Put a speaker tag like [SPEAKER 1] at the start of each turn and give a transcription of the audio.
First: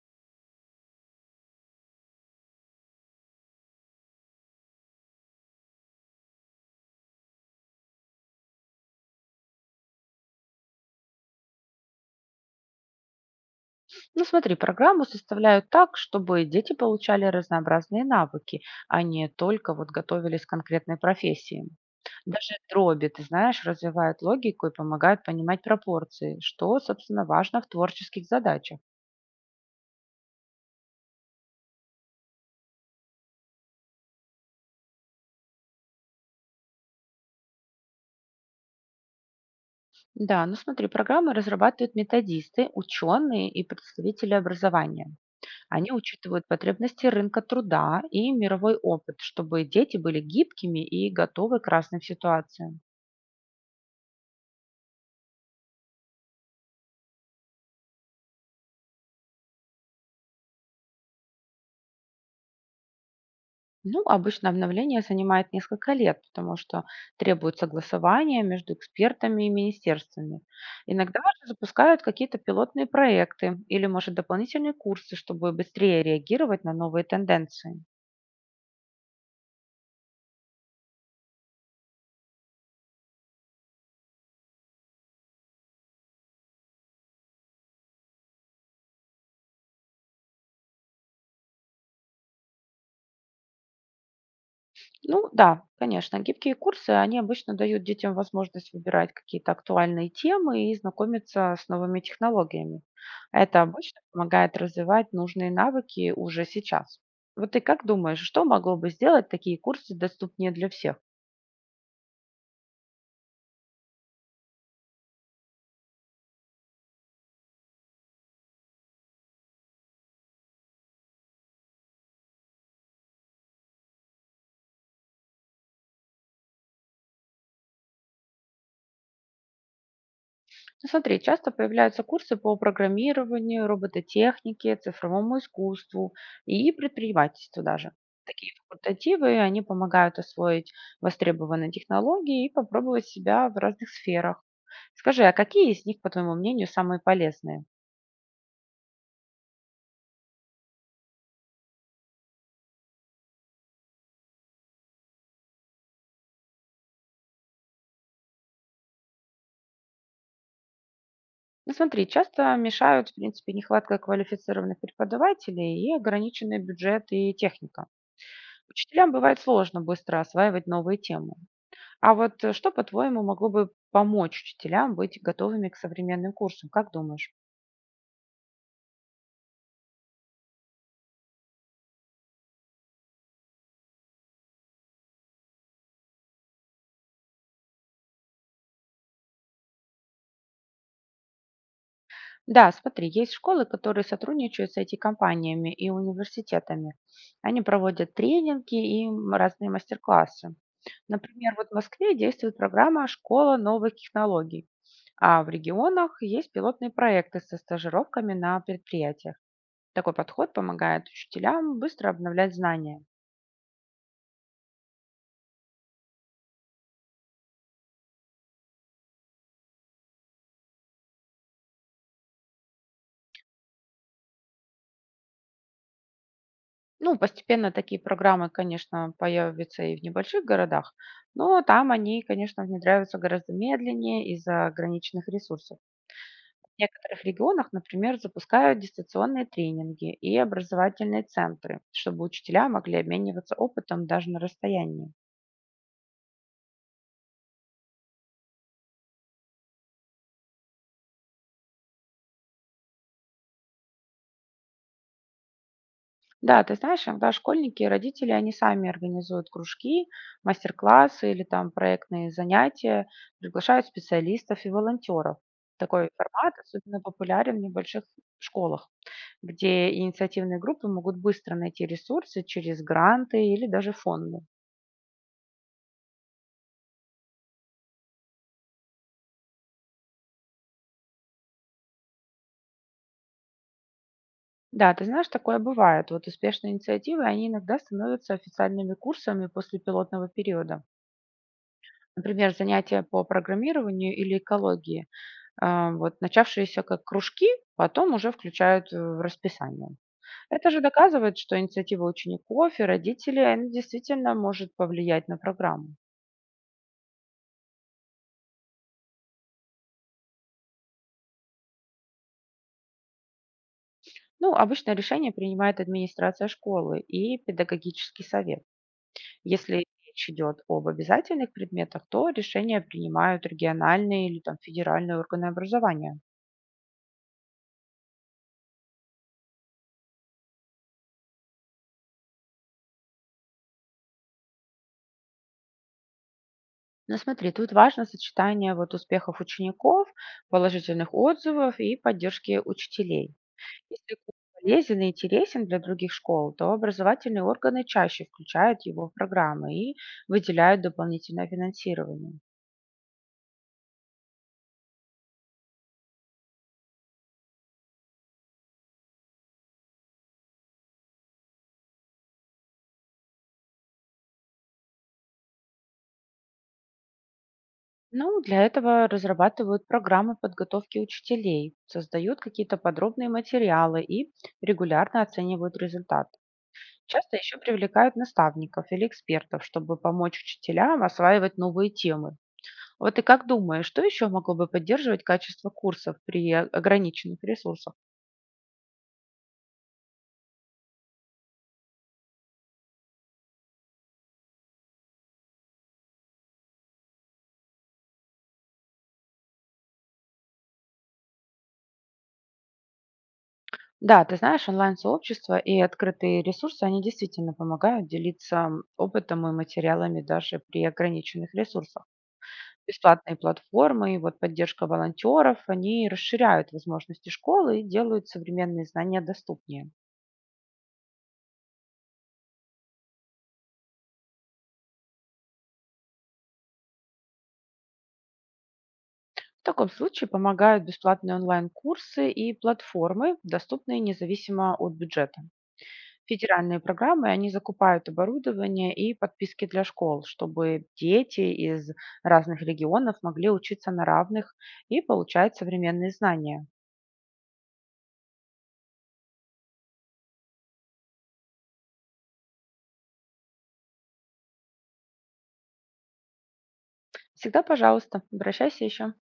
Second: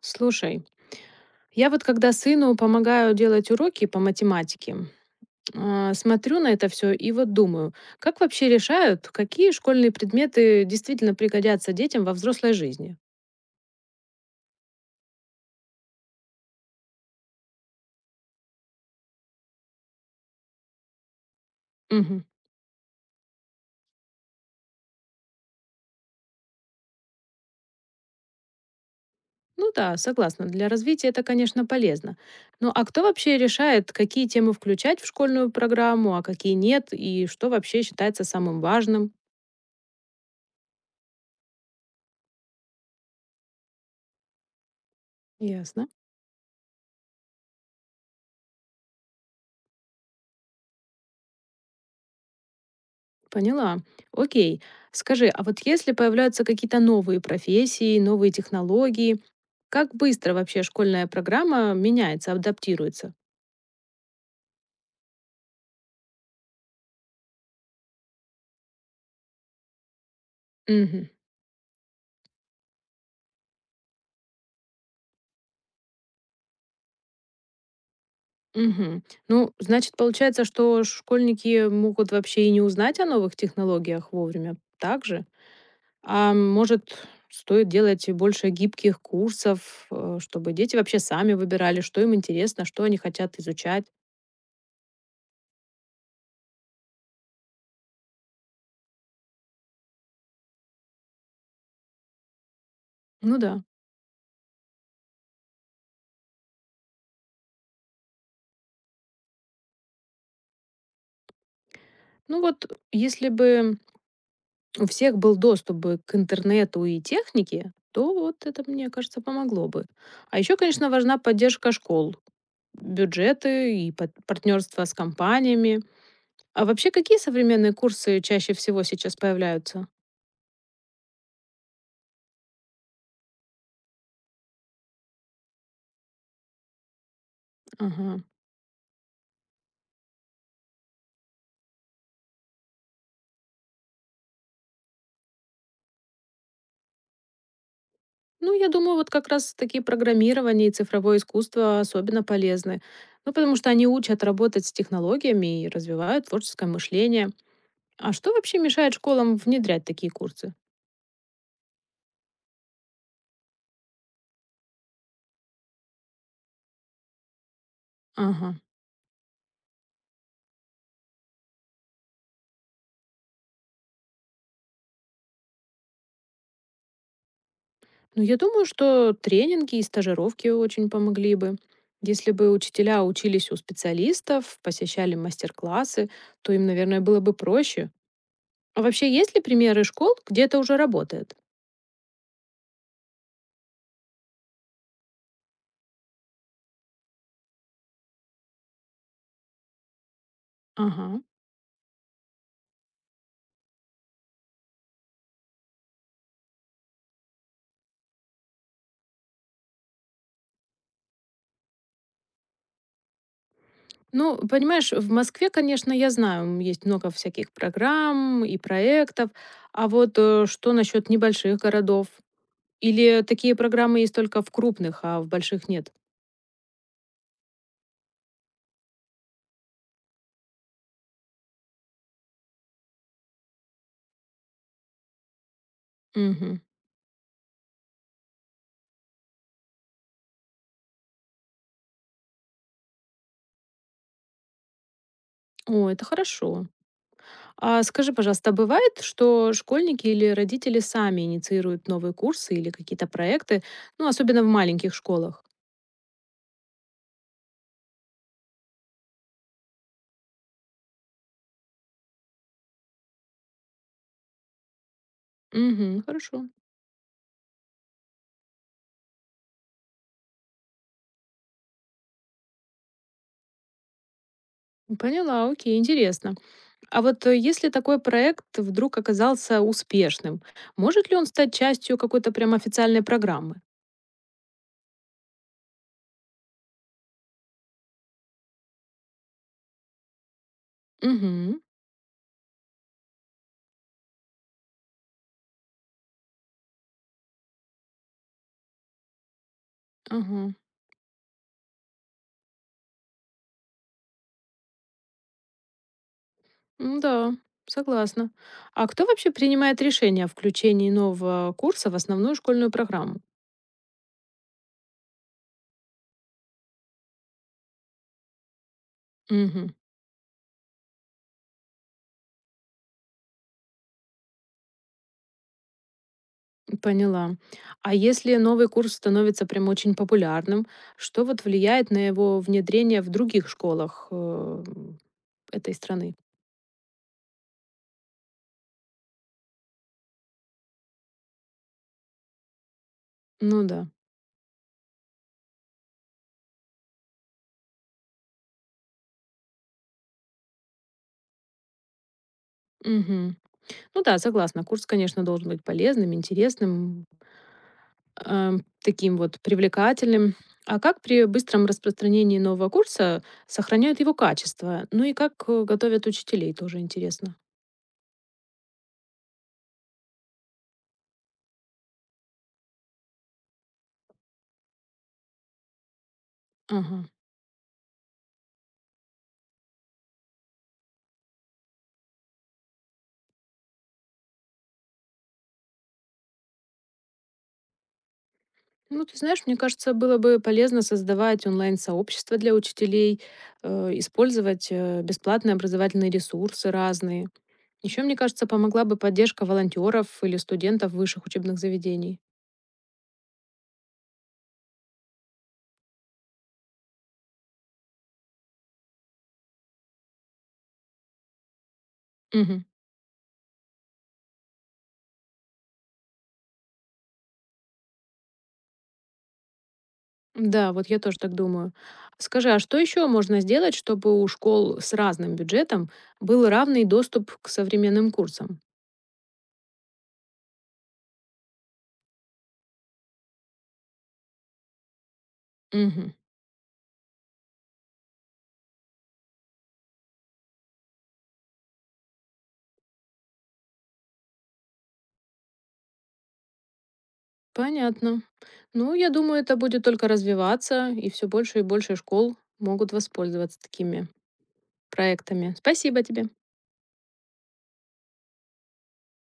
[SPEAKER 1] Слушай, я вот когда сыну помогаю делать уроки по математике, смотрю на это все и вот думаю, как вообще решают, какие школьные предметы действительно пригодятся детям во взрослой жизни?
[SPEAKER 2] Ну, смотри, программу составляют так, чтобы дети получали разнообразные навыки, а не только вот готовились к конкретной профессии.
[SPEAKER 1] Мгм.
[SPEAKER 2] Даже дроби, ты знаешь, развивают логику и помогают понимать пропорции, что, собственно, важно в творческих задачах.
[SPEAKER 1] Ну да, согласна, для развития это, конечно, полезно. Ну а кто вообще решает, какие темы включать в школьную программу, а какие нет, и что вообще считается самым важным?
[SPEAKER 2] Да, ну смотри, программы разрабатывают методисты, ученые и представители образования.
[SPEAKER 1] Ясно.
[SPEAKER 2] Они учитывают потребности рынка труда и мировой опыт, чтобы дети были гибкими и готовы к разным ситуациям.
[SPEAKER 1] Поняла. Окей. Скажи, а вот если появляются какие-то новые профессии, новые технологии, как быстро вообще школьная программа меняется, адаптируется?
[SPEAKER 2] Ну, обычно обновление занимает несколько лет, потому что требует согласования между экспертами и министерствами.
[SPEAKER 1] Мгм.
[SPEAKER 2] Иногда же запускают какие-то пилотные проекты или, может, дополнительные курсы, чтобы быстрее реагировать на новые тенденции.
[SPEAKER 1] Мгм. Ну, значит, получается, что школьники могут вообще и не узнать о новых технологиях вовремя также? А может, стоит делать больше гибких курсов, чтобы дети вообще сами выбирали, что им интересно, что они хотят изучать?
[SPEAKER 2] Ну да, конечно, гибкие курсы, они обычно дают детям возможность выбирать какие-то актуальные темы и знакомиться с новыми технологиями.
[SPEAKER 1] Ну
[SPEAKER 2] Это
[SPEAKER 1] да.
[SPEAKER 2] обычно помогает развивать нужные навыки уже сейчас. Вот ты как думаешь, что могло бы сделать такие курсы доступнее для всех?
[SPEAKER 1] Ну вот, если бы у всех был доступ бы к интернету и технике, то вот это, мне кажется, помогло бы. А еще, конечно, важна поддержка школ, бюджеты и партнерства с компаниями. А вообще, какие современные курсы чаще всего сейчас появляются?
[SPEAKER 2] Ну, смотри, часто появляются курсы по программированию, робототехнике, цифровому искусству и предпринимательству даже.
[SPEAKER 1] Ага.
[SPEAKER 2] Такие факультативы, они помогают освоить востребованные технологии и попробовать себя в разных сферах. Скажи, а какие из них, по твоему мнению, самые полезные?
[SPEAKER 1] Ну, я думаю, вот как раз такие программирование и цифровое искусство особенно полезны. Ну, потому что они учат работать с технологиями и развивают творческое мышление. А что вообще мешает школам внедрять такие курсы?
[SPEAKER 2] Ну, смотри, часто мешают, в принципе, нехватка квалифицированных преподавателей и ограниченный бюджет и техника.
[SPEAKER 1] Ага.
[SPEAKER 2] Учителям бывает сложно быстро осваивать новые темы. А вот что, по-твоему, могло бы помочь учителям быть готовыми к современным курсам? Как думаешь?
[SPEAKER 1] Ну, я думаю, что тренинги и стажировки очень помогли бы. Если бы учителя учились у специалистов, посещали мастер-классы, то им, наверное, было бы проще. А вообще, есть ли примеры школ, где это уже работает?
[SPEAKER 2] Да, смотри, есть школы, которые сотрудничают с IT-компаниями и университетами. Они проводят тренинги и разные мастер-классы.
[SPEAKER 1] Ага.
[SPEAKER 2] Например, вот в Москве действует программа «Школа новых технологий», а в регионах есть пилотные проекты со стажировками на предприятиях. Такой подход помогает учителям быстро обновлять знания.
[SPEAKER 1] Ну, понимаешь, в Москве, конечно, я знаю, есть много всяких программ и проектов. А вот что насчет небольших городов? Или такие программы есть только в крупных, а в больших нет?
[SPEAKER 2] Ну, постепенно такие программы, конечно, появятся и в небольших городах, но там они, конечно, внедряются гораздо медленнее из-за ограниченных ресурсов.
[SPEAKER 1] Угу.
[SPEAKER 2] В некоторых регионах, например, запускают дистанционные тренинги и образовательные центры, чтобы учителя могли обмениваться опытом даже на расстоянии.
[SPEAKER 1] О, это хорошо. А скажи, пожалуйста, а бывает, что школьники или родители сами инициируют новые курсы или какие-то проекты, ну, особенно в маленьких школах?
[SPEAKER 2] Да, ты знаешь, иногда школьники и родители, они сами организуют кружки, мастер-классы или там проектные занятия, приглашают специалистов и волонтеров.
[SPEAKER 1] Мгм,
[SPEAKER 2] Такой
[SPEAKER 1] хорошо.
[SPEAKER 2] формат особенно популярен в небольших школах, где инициативные группы могут быстро найти ресурсы через гранты или даже фонды.
[SPEAKER 1] Поняла, окей, интересно. А вот если такой проект вдруг оказался успешным, может ли он стать частью какой-то прям официальной программы?
[SPEAKER 2] Да, ты знаешь, такое бывает. Вот успешные инициативы, они иногда становятся официальными курсами после пилотного периода.
[SPEAKER 1] Угу,
[SPEAKER 2] Например, занятия по программированию или экологии, вот начавшиеся как кружки, потом уже включают в расписание.
[SPEAKER 1] ага.
[SPEAKER 2] Это же доказывает, что инициатива учеников и родителей, она действительно может повлиять на программу.
[SPEAKER 1] М, да, согласна. А кто вообще принимает решение о включении нового курса в основную школьную программу?
[SPEAKER 2] Ну, обычно решение принимает администрация школы и педагогический совет.
[SPEAKER 1] Угу.
[SPEAKER 2] Если речь идет об обязательных предметах, то решения принимают региональные или там федеральные органы образования.
[SPEAKER 1] Поняла. А если новый курс становится прям очень популярным, что вот влияет на его внедрение в других школах этой страны?
[SPEAKER 2] Но смотри, тут важно сочетание вот успехов учеников, положительных отзывов и поддержки учителей.
[SPEAKER 1] Ну да.
[SPEAKER 2] Если курс полезен и интересен для других школ, то образовательные органы чаще включают его в программы и выделяют дополнительное финансирование.
[SPEAKER 1] Мгм. Ну да, согласна. Курс, конечно, должен быть полезным, интересным, таким вот привлекательным. А как при быстром распространении нового курса сохраняют его качество? Ну и как готовят учителей, тоже интересно.
[SPEAKER 2] Ну, для этого разрабатывают программы подготовки учителей, создают какие-то подробные материалы и регулярно оценивают результат.
[SPEAKER 1] Ага.
[SPEAKER 2] Часто еще привлекают наставников или экспертов, чтобы помочь учителям осваивать новые темы. Вот ты как думаешь, что еще могло бы поддерживать качество курсов при ограниченных ресурсах?
[SPEAKER 1] Ну, ты знаешь, мне кажется, было бы полезно создавать онлайн-сообщество для учителей, э, использовать бесплатные образовательные ресурсы разные. Еще, мне кажется, помогла бы поддержка волонтеров или студентов высших учебных заведений.
[SPEAKER 2] Да, ты знаешь, онлайн-сообщества и открытые ресурсы, они действительно помогают делиться опытом и материалами даже при ограниченных ресурсах.
[SPEAKER 1] Мгм.
[SPEAKER 2] Бесплатные платформы и вот поддержка волонтеров, они расширяют возможности школы и делают современные знания доступнее.
[SPEAKER 1] Да, вот я тоже так думаю. Скажи, а что еще можно сделать, чтобы у школ с разным бюджетом был равный доступ к современным курсам?
[SPEAKER 2] В таком случае помогают бесплатные онлайн-курсы и платформы, доступные независимо от бюджета.
[SPEAKER 1] Мгм.
[SPEAKER 2] Федеральные программы, они закупают оборудование и подписки для школ, чтобы дети из разных регионов могли учиться на равных и получать современные знания.
[SPEAKER 1] Понятно. Ну, я думаю, это будет только развиваться, и все больше и больше школ могут воспользоваться такими проектами. Спасибо тебе.
[SPEAKER 2] Всегда, пожалуйста, обращайся еще.